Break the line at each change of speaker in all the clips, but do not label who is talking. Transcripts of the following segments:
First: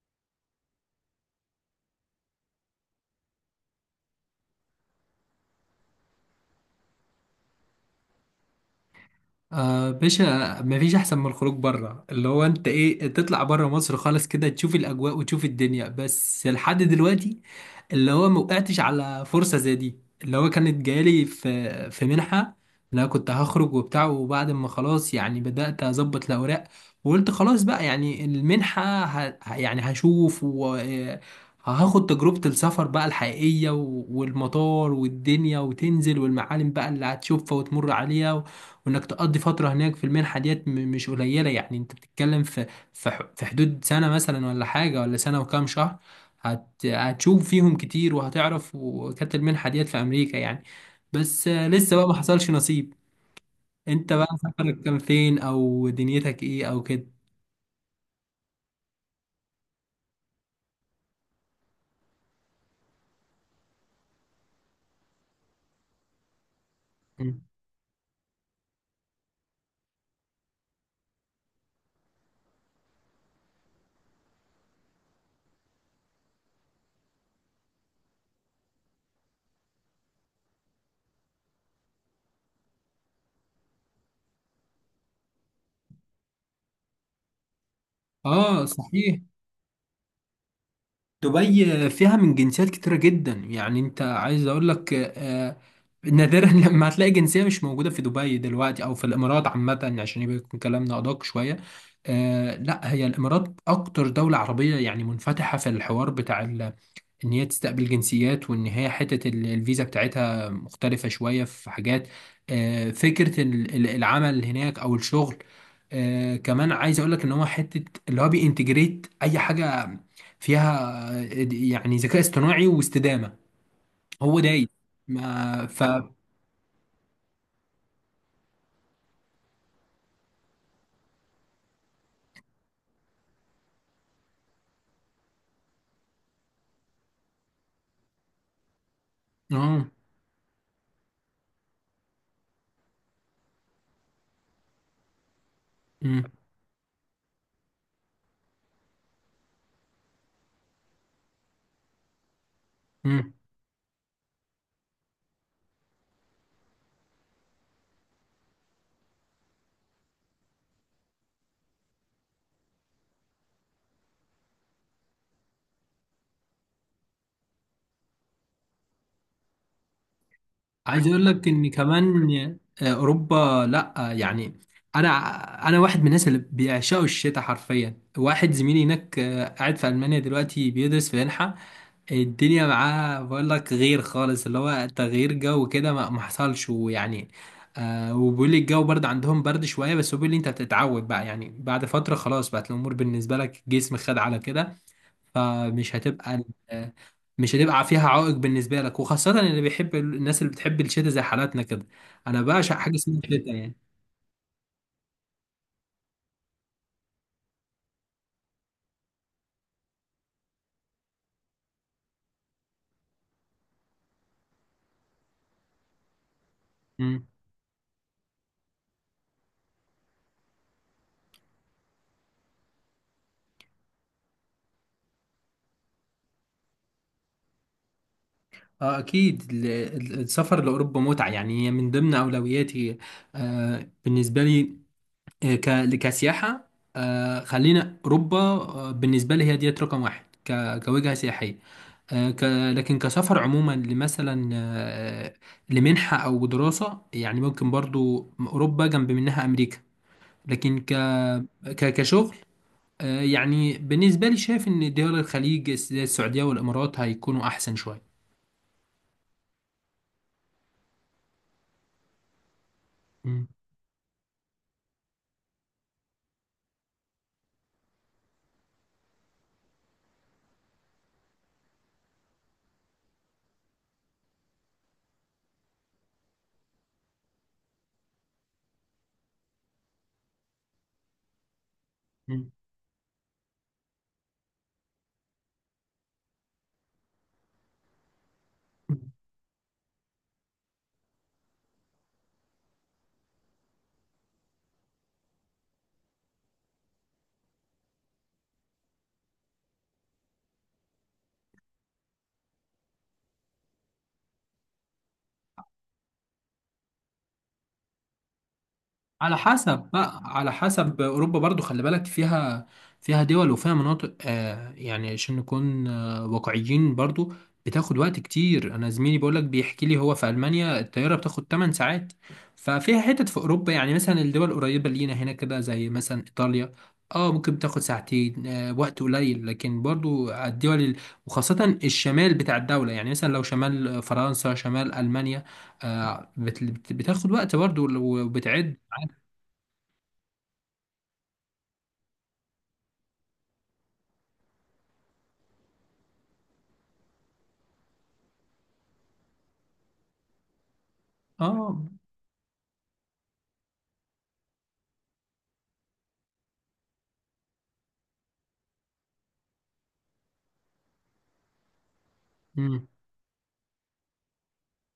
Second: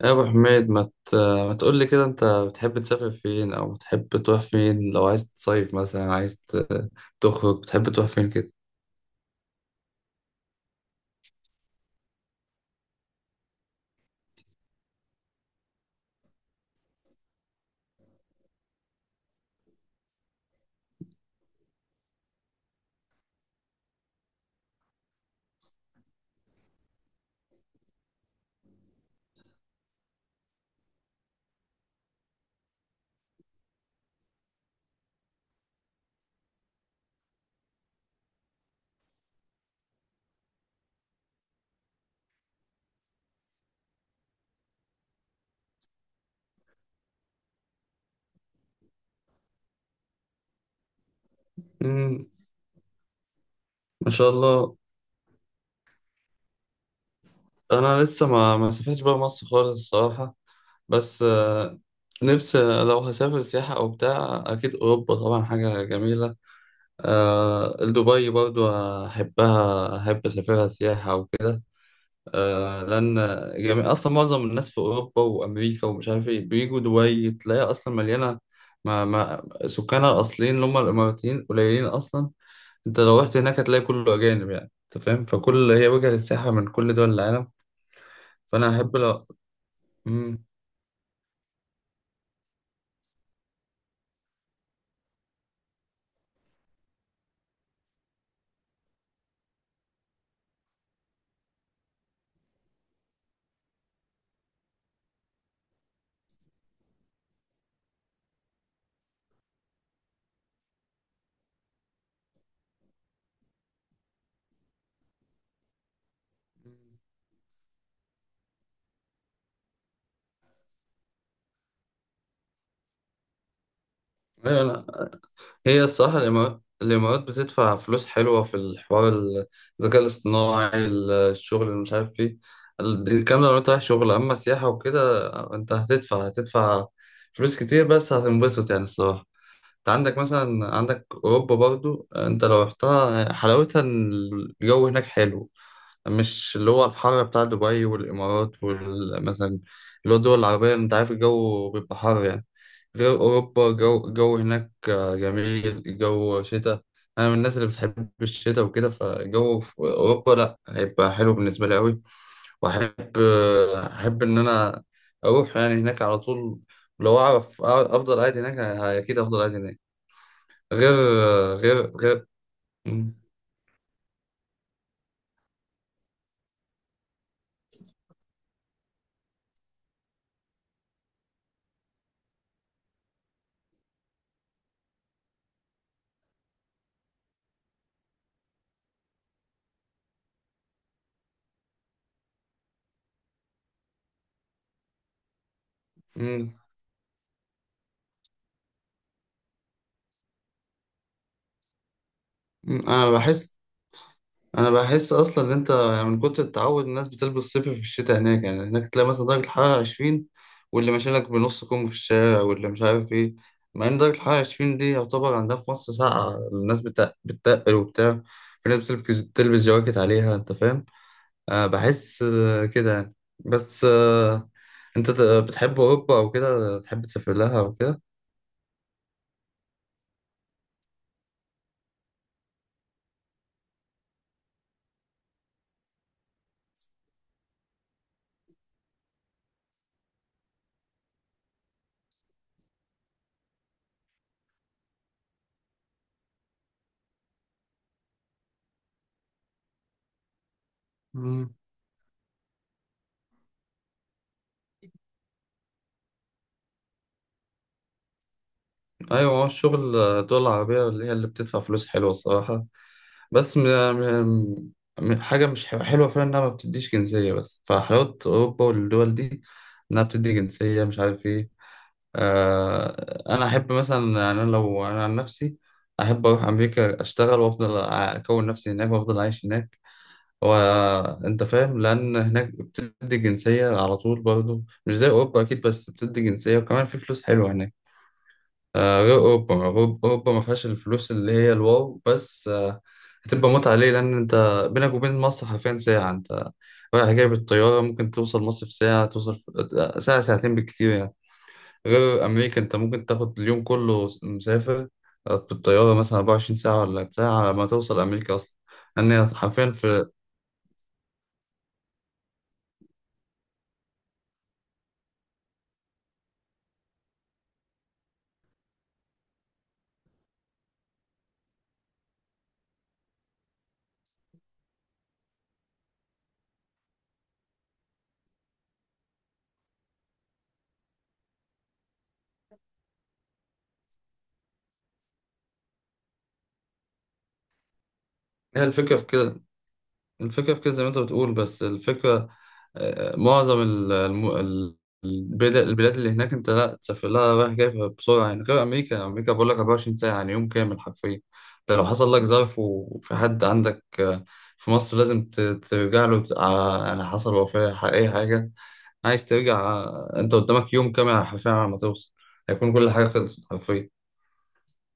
يا ابو حميد ما تقول لي كده انت بتحب تسافر فين او بتحب تروح فين لو عايز تصيف مثلا تخرج بتحب تروح فين كده.
آه، باشا، مفيش احسن من الخروج بره، اللي هو انت ايه تطلع بره مصر خالص كده تشوف الاجواء وتشوف الدنيا. بس لحد دلوقتي اللي هو موقعتش على فرصة زي دي، اللي هو كانت جايلي في منحة. لا، كنت هخرج وبتاع، وبعد ما خلاص يعني بدأت أظبط الأوراق، وقلت خلاص بقى يعني المنحة يعني هشوف وهاخد تجربة السفر بقى الحقيقية، و- والمطار والدنيا وتنزل والمعالم بقى اللي هتشوفها وتمر عليها. وانك تقضي فتره هناك في المنحه ديت مش قليله، يعني انت بتتكلم في حدود سنه مثلا، ولا حاجه، ولا سنه وكام شهر. هتشوف فيهم كتير وهتعرف، وكانت المنحه ديت في امريكا يعني، بس لسه بقى ما
امم
حصلش نصيب.
ما
انت بقى
شاء الله.
سفرك كان فين، او دنيتك ايه، او كده؟
انا لسه ما سافرتش بره مصر خالص الصراحه، بس نفسي لو هسافر سياحه او بتاع اكيد اوروبا طبعا حاجه جميله. دبي برضو احبها، احب اسافرها سياحه وكده، لان جميع اصلا معظم الناس في اوروبا وامريكا ومش عارف ايه بيجوا دبي، تلاقيها اصلا مليانه. ما سكانها الاصليين اللي هم الاماراتيين قليلين اصلا. انت لو رحت هناك هتلاقي كله اجانب يعني، انت فاهم، فكل هي وجهه للسياحه من كل دول العالم.
اه،
فانا احب
صحيح.
لو. مم.
دبي فيها من جنسيات كتيرة جدا، يعني انت عايز اقول لك، نادرا لما هتلاقي جنسية مش موجودة في دبي دلوقتي او في الامارات عامة، عشان يبقى يكون كلامنا ادق شوية. لا، هي الامارات اكتر دولة عربية يعني منفتحة في الحوار بتاع ان هي تستقبل جنسيات، وان هي حتة الفيزا بتاعتها مختلفة شوية في حاجات. فكرة العمل هناك او الشغل. كمان عايز اقول لك ان هو حتة اللي هو بينتجريت اي حاجة فيها، يعني ذكاء اصطناعي واستدامة هو دايس
ايوه.
ما
هي
ف
الصراحة الإمارات بتدفع فلوس حلوة في الحوار، الذكاء الاصطناعي، الشغل اللي مش عارف ايه، الكلام ده لو انت رايح شغل أما سياحة وكده انت هتدفع فلوس كتير، بس هتنبسط يعني الصراحة. انت
اه.
عندك مثلا أوروبا برضو، انت لو رحتها حلاوتها إن الجو هناك حلو،
مم.
مش اللي هو الحر بتاع دبي والإمارات، ومثلا اللي هو الدول العربية أنت عارف الجو بيبقى حر يعني، غير
مم.
أوروبا الجو هناك جميل، الجو شتاء. أنا من الناس اللي بتحب الشتاء وكده، فالجو في أوروبا لأ هيبقى حلو بالنسبة لي أوي، وأحب، أحب إن أنا أروح يعني هناك على طول، لو أعرف أفضل قاعد هناك، أكيد أفضل قاعد هناك. غير
عايز اقول لك ان
غير غير
كمان
م-
اوروبا، لا، يعني انا انا واحد من الناس اللي بيعشقوا الشتاء حرفيا. واحد زميلي هناك، قاعد في المانيا دلوقتي بيدرس في منحه، الدنيا معاه، بقول لك غير خالص، اللي هو تغيير جو كده ما حصلش ويعني. وبيقول لي الجو برد عندهم، برد شويه، بس هو بيقول لي انت بتتعود بقى، يعني بعد فتره خلاص بقت الامور بالنسبه لك، جسم خد على كده، فمش هتبقى
م-
مش هتبقى فيها عائق بالنسبة لك، وخاصة اللي بيحب الناس اللي بتحب الشتاء زي حالاتنا كده. أنا بعشق
م-
حاجة
أنا
اسمها الشتاء
بحس،
يعني.
انا بحس اصلا ان انت يعني من كتر التعود الناس بتلبس صيفي في الشتاء هناك يعني، هناك تلاقي مثلا درجه الحراره 20، واللي ماشي لك بنص كم في الشارع واللي مش عارف ايه، مع ان درجه الحراره 20 دي يعتبر عندها في مصر ساقعه، الناس
مم.
بتتقل وبتاع. في ناس بتلبس جواكت عليها، انت فاهم. أه بحس كده يعني، بس أه انت بتحب اوروبا او كده، تحب تسافر لها او كده؟
اه، أكيد السفر لأوروبا متعة، يعني هي من ضمن أولوياتي بالنسبة لي، كسياحة. خلينا أوروبا بالنسبة لي هي ديت رقم واحد كوجهة سياحية. آه ك لكن كسفر عموما لمثلا لمنحة أو دراسة، يعني ممكن برضو أوروبا، جنب منها أمريكا. لكن
مم.
كشغل، يعني بالنسبة لي شايف إن دول الخليج زي السعودية والإمارات هيكونوا أحسن شوية.
ايوه، هو الشغل الدول العربيه اللي هي اللي بتدفع فلوس حلوه الصراحه.
مم.
بس م... م... م- حاجة مش ح- حلوة فيها إنها ما بتديش جنسية، بس فحلاوة أوروبا والدول دي إنها بتدي جنسية مش عارف إيه. أنا أحب مثلا يعني، أنا لو أنا عن نفسي أحب أروح أمريكا أشتغل وأفضل أكون نفسي هناك وأفضل أعيش هناك، وأنت فاهم، لأن هناك بتدي جنسية على طول برضه مش زي أوروبا أكيد، بس بتدي جنسية وكمان في فلوس حلوة هناك.
مم.
غير أوروبا، أوروبا ما فيهاش الفلوس اللي هي الواو، بس هتبقى متعة ليه لأن أنت بينك وبين مصر حرفيا ساعة، أنت رايح جاي بالطيارة ممكن توصل مصر في ساعة، توصل في ساعة ساعتين بالكتير يعني. غير أمريكا، أنت ممكن تاخد اليوم كله مسافر بالطيارة مثلا 24 ساعة ولا بتاع على ما توصل أمريكا أصلا، لأن هي
على
حرفيا
حسب
في.
بقى على حسب اوروبا برضو خلي بالك فيها فيها دول وفيها مناطق، يعني عشان نكون واقعيين برضو. بتاخد وقت كتير، انا زميلي بيقولك بيحكي لي هو في المانيا، الطياره بتاخد 8 ساعات. ففيها حتت في اوروبا، يعني مثلا الدول القريبه لينا هنا كده زي مثلا ايطاليا، اه، ممكن بتاخد ساعتين، وقت قليل، لكن برضو على الدول وخاصه الشمال بتاع الدوله، يعني مثلا لو شمال فرنسا، شمال المانيا، بتاخد وقت برضو
هي
وبتعد.
الفكرة في كده، الفكرة في كده زي ما انت بتقول، بس الفكرة معظم البلاد اللي هناك انت لا تسافر لها رايح جاي بسرعة يعني، غير أمريكا، أمريكا بقول لك 24 ساعة يعني يوم كامل حرفيا. انت
اه.
لو حصل لك ظرف وفي حد عندك في مصر لازم ترجع له يعني حصل وفاة أي حاجة عايز ترجع، انت قدامك يوم كامل حرفيا على ما توصل، هيكون
مم.
كل حاجة خلصت حرفيا.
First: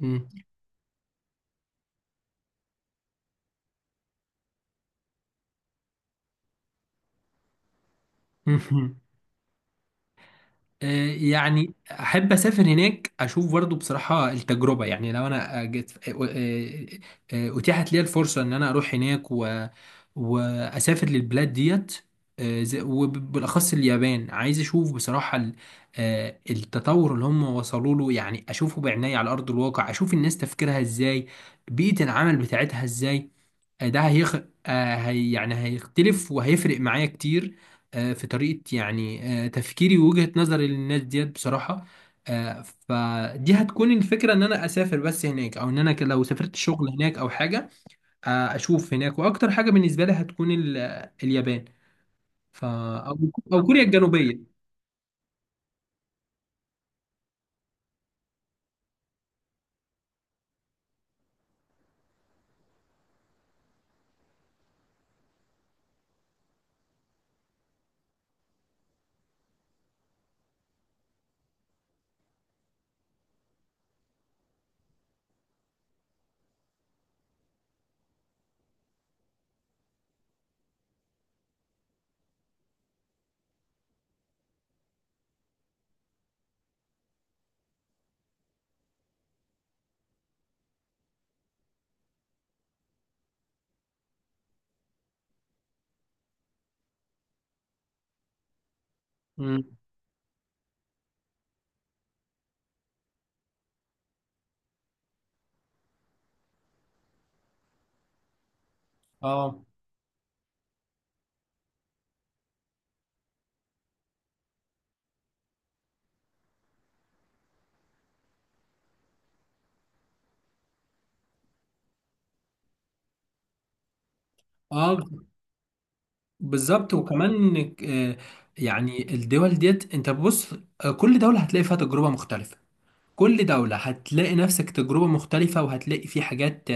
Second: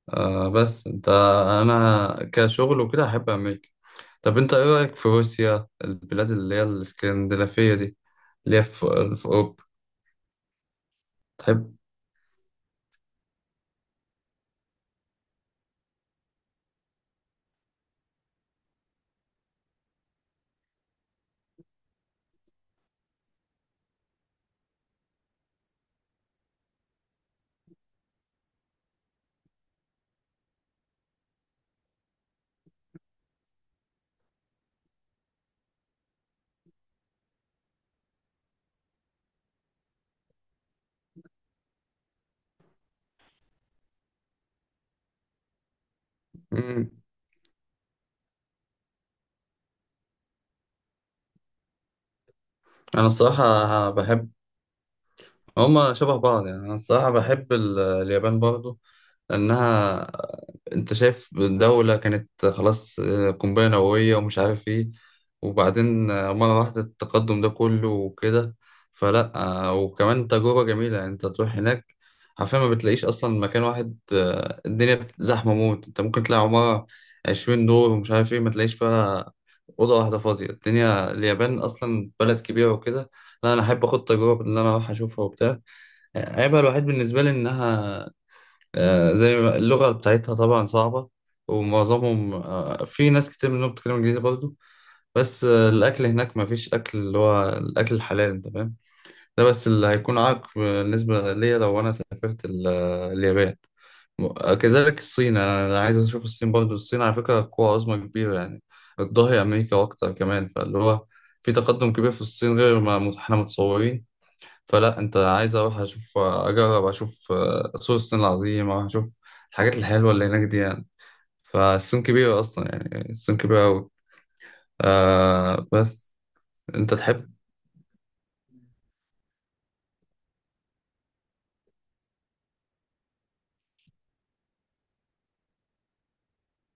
مم.
آه بس انت، انا كشغل وكده احب امريكا. طب انت ايه رايك في روسيا، البلاد اللي هي الاسكندنافيه دي اللي هي
مم.
في في اوروبا، تحب؟
يعني احب اسافر هناك اشوف برضو بصراحه التجربه، يعني لو انا جت، اتيحت لي الفرصه ان انا اروح هناك واسافر للبلاد ديت، وبالاخص اليابان عايز اشوف بصراحه التطور اللي هم وصلوا له، يعني اشوفه بعناية على ارض الواقع، اشوف الناس تفكيرها ازاي، بيئه العمل بتاعتها ازاي، آه، ده هيخ... آه، هي يعني هيختلف وهيفرق معايا كتير في طريقة، يعني تفكيري ووجهة نظري للناس ديت بصراحة. فدي هتكون الفكرة ان انا اسافر بس هناك، او ان انا لو سافرت شغل
مم.
هناك او حاجة. اشوف هناك، واكتر حاجة بالنسبة لي هتكون اليابان، ف...
انا
او أو كوريا
الصراحه بحب،
الجنوبية.
هما شبه بعض يعني. أنا الصراحة بحب اليابان برضو لأنها، أنت شايف دولة كانت خلاص قنبلة نووية ومش عارف إيه، وبعدين مرة واحدة التقدم ده كله وكده، فلأ وكمان تجربة جميلة يعني، أنت تروح هناك حرفيا ما بتلاقيش أصلا مكان واحد، الدنيا زحمة موت، أنت ممكن تلاقي عمارة 20 دور ومش عارف إيه ما تلاقيش فيها أوضة واحدة فاضية، الدنيا اليابان أصلا بلد كبيرة وكده. لا، أنا أحب أخد تجربة إن أنا أروح أشوفها وبتاع. عيبها الوحيد بالنسبة لي إنها زي ما اللغة بتاعتها طبعا صعبة، ومعظمهم، في ناس كتير منهم بتتكلم إنجليزي برضه، بس الأكل هناك مفيش أكل اللي هو الأكل الحلال، أنت فاهم، ده
مم.
بس اللي هيكون عائق بالنسبة ليا لو أنا سافرت اليابان. كذلك الصين، أنا عايز أشوف الصين برضه. الصين على فكرة قوة عظمى كبيرة يعني، بتضاهي
اه،
أمريكا وأكتر كمان، فاللي هو في تقدم كبير في الصين غير ما إحنا متصورين. فلا، انت عايز اروح اشوف، اجرب اشوف سور الصين العظيم، اروح اشوف الحاجات الحلوه اللي هناك دي يعني. فالصين كبيره اصلا يعني، الصين كبيره قوي.
اه،
آه بس انت
بالظبط.
تحب.
وكمان آه، يعني الدول ديت، انت بص، كل دولة هتلاقي فيها تجربة مختلفة، كل دولة هتلاقي نفسك تجربة مختلفة، وهتلاقي في حاجات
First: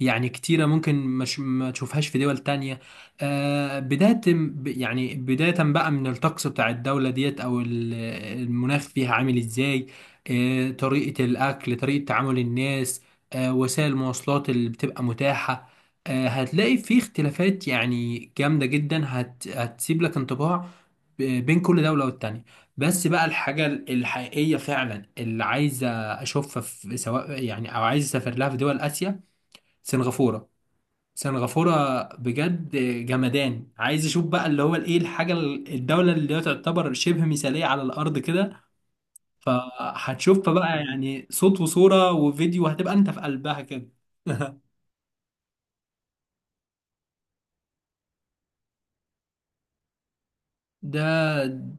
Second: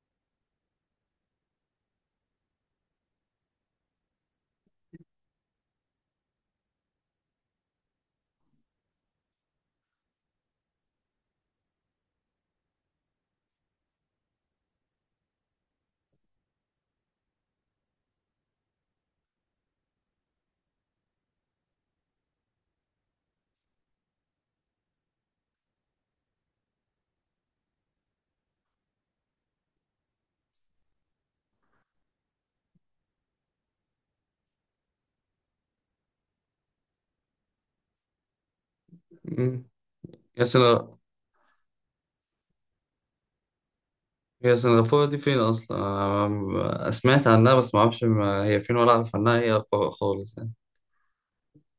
يعني كتيرة ممكن مش ما تشوفهاش في دول تانية. يعني بداية بقى من الطقس بتاع الدولة ديت أو المناخ فيها عامل إزاي، طريقة الأكل، طريقة تعامل الناس، وسائل المواصلات اللي بتبقى متاحة. هتلاقي في اختلافات يعني جامدة جدا، هتسيب لك انطباع بين كل دولة والتانية. بس بقى الحاجة الحقيقية فعلا اللي عايزة أشوفها في، سواء يعني، أو عايز أسافر لها، في دول آسيا. سنغافورة، سنغافورة بجد جمدان، عايز أشوف بقى اللي هو الإيه، الحاجة الدولة اللي هي تعتبر شبه مثالية على الأرض كده.
مم. يا
فهتشوفها بقى
سنغ...
يعني صوت وصورة وفيديو، هتبقى أنت في قلبها كده.
هي سنغافوره دي فين اصلا؟ آه سمعت عنها بس ما اعرفش ما هي فين ولا اعرف عنها، خالص يعني.
ده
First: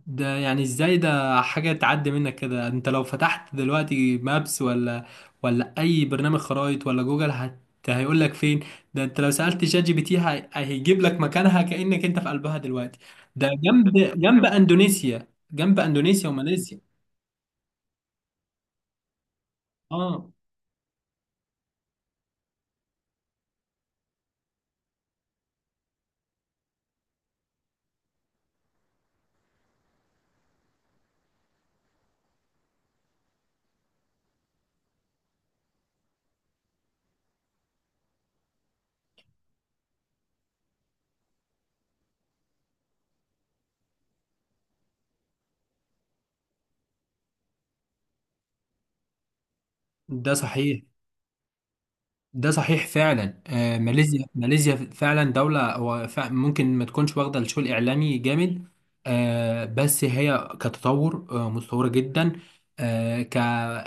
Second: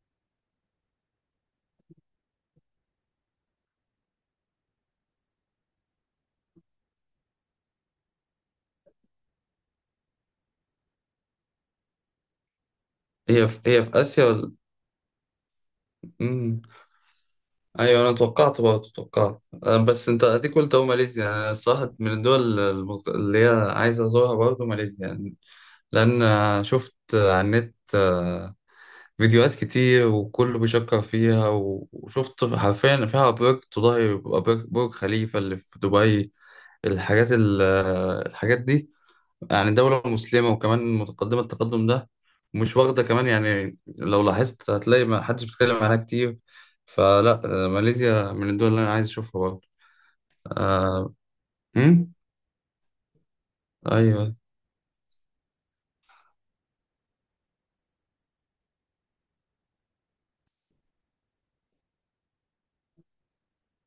ده يعني ازاي؟ ده حاجة تعدي منك كده! انت لو فتحت دلوقتي مابس، ولا اي برنامج خرائط، ولا جوجل، هيقول لك فين. ده انت لو سألت شات جي بي تي، هيجيب لك مكانها، كأنك انت في قلبها دلوقتي.
هي
ده
في... هي
جنب،
في اسيا ولا؟
اندونيسيا
مم.
وماليزيا.
ايوه، انا توقعت برضه، توقعت بس انت
اه.
اديك قلت اهو ماليزيا، انا الصراحه من الدول اللي هي عايز ازورها برضه ماليزيا يعني. لأن شفت على النت فيديوهات كتير وكله بيشكر فيها، وشفت حرفيا فيها برج تضاهي برج خليفة اللي في دبي، الحاجات ال- الحاجات دي يعني، دولة مسلمة وكمان متقدمة التقدم ده، مش واخدة كمان، يعني لو لاحظت هتلاقي ما حدش بيتكلم عنها كتير، فلا ماليزيا من الدول اللي أنا عايز أشوفها برضه.
ده صحيح
آه، أمم؟
ده صحيح فعلا. ماليزيا،
أيوه.
ماليزيا فعلا دولة، هو ممكن ما تكونش واخدة الشو الإعلامي جامد. بس هي كتطور، متطورة جدا. آه، ك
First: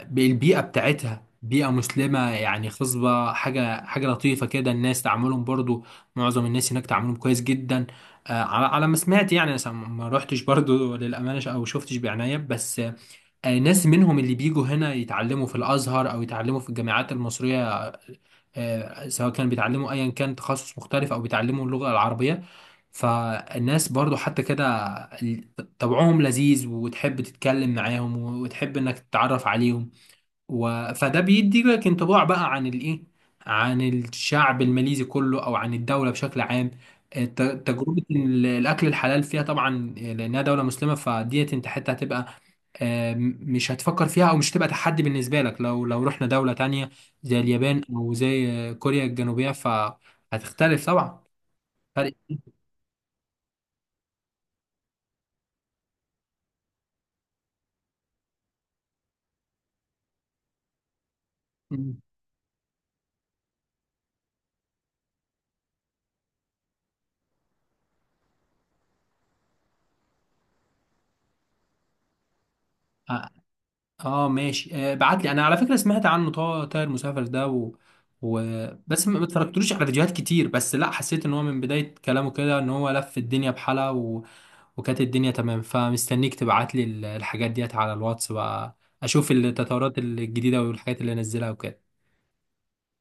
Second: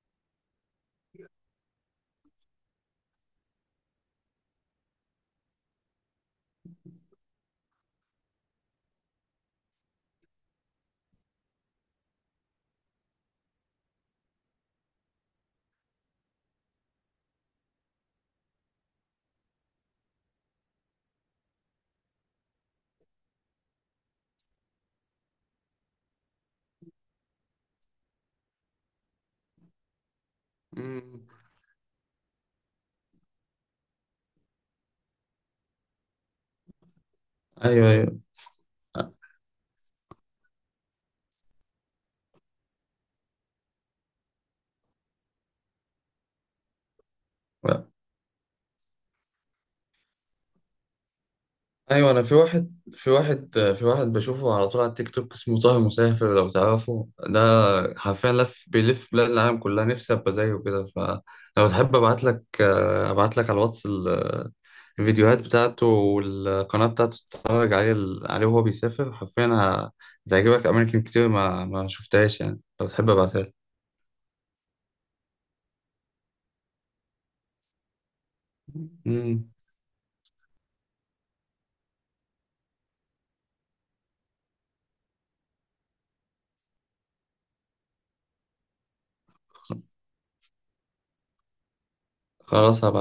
بالبيئة بتاعتها، بيئة مسلمة يعني خصبة، حاجة لطيفة كده. الناس تعاملهم برضو، معظم الناس هناك تعاملهم كويس جدا، على ما سمعت يعني. أنا ما روحتش برضو، للأمانة، أو شفتش بعناية. بس ناس منهم اللي بيجوا هنا يتعلموا في الأزهر أو يتعلموا في الجامعات المصرية، سواء كان بيتعلموا ايا كان تخصص مختلف او بيتعلموا اللغة العربية. فالناس برضو حتى كده ال- طبعهم لذيذ، وتحب تتكلم معاهم، وتحب انك تتعرف عليهم فده
أمم،
بيدي لك انطباع بقى عن الايه، عن الشعب الماليزي كله، او عن الدولة بشكل عام.
أيوه،
تجربة
أيوه.
الأكل الحلال فيها طبعا، لأنها دولة مسلمة، فديت أنت حتى هتبقى، مش هتفكر فيها، او مش هتبقى تحدي بالنسبه لك. لو رحنا دوله تانية زي اليابان، او زي كوريا الجنوبيه، فهتختلف طبعا.
ايوه،
فرق.
انا في واحد، في واحد بشوفه على طول على التيك توك اسمه طه مسافر، لو تعرفه ده، حرفيا لف، بيلف بلاد العالم كلها، نفسي ابقى زيه كده. فلو تحب
مم.
ابعت لك، ابعت لك على الواتس الفيديوهات بتاعته والقناه بتاعته، تتفرج عليه وهو بيسافر حرفيا، هتعجبك اماكن كتير ما ما شفتهاش يعني، لو تحب
اه،
ابعتها لك.
ماشي. بعت لي انا، على فكره سمعت عنه، طائر مسافر ده، و... بس ما
مم.
اتفرجتلوش على فيديوهات كتير. بس لا، حسيت ان هو من بدايه كلامه كده ان هو لف الدنيا بحالها، وكانت الدنيا تمام. فمستنيك تبعت لي الحاجات ديت على الواتس بقى، اشوف التطورات الجديده والحاجات اللي نزلها وكده.
خلاص هبعت.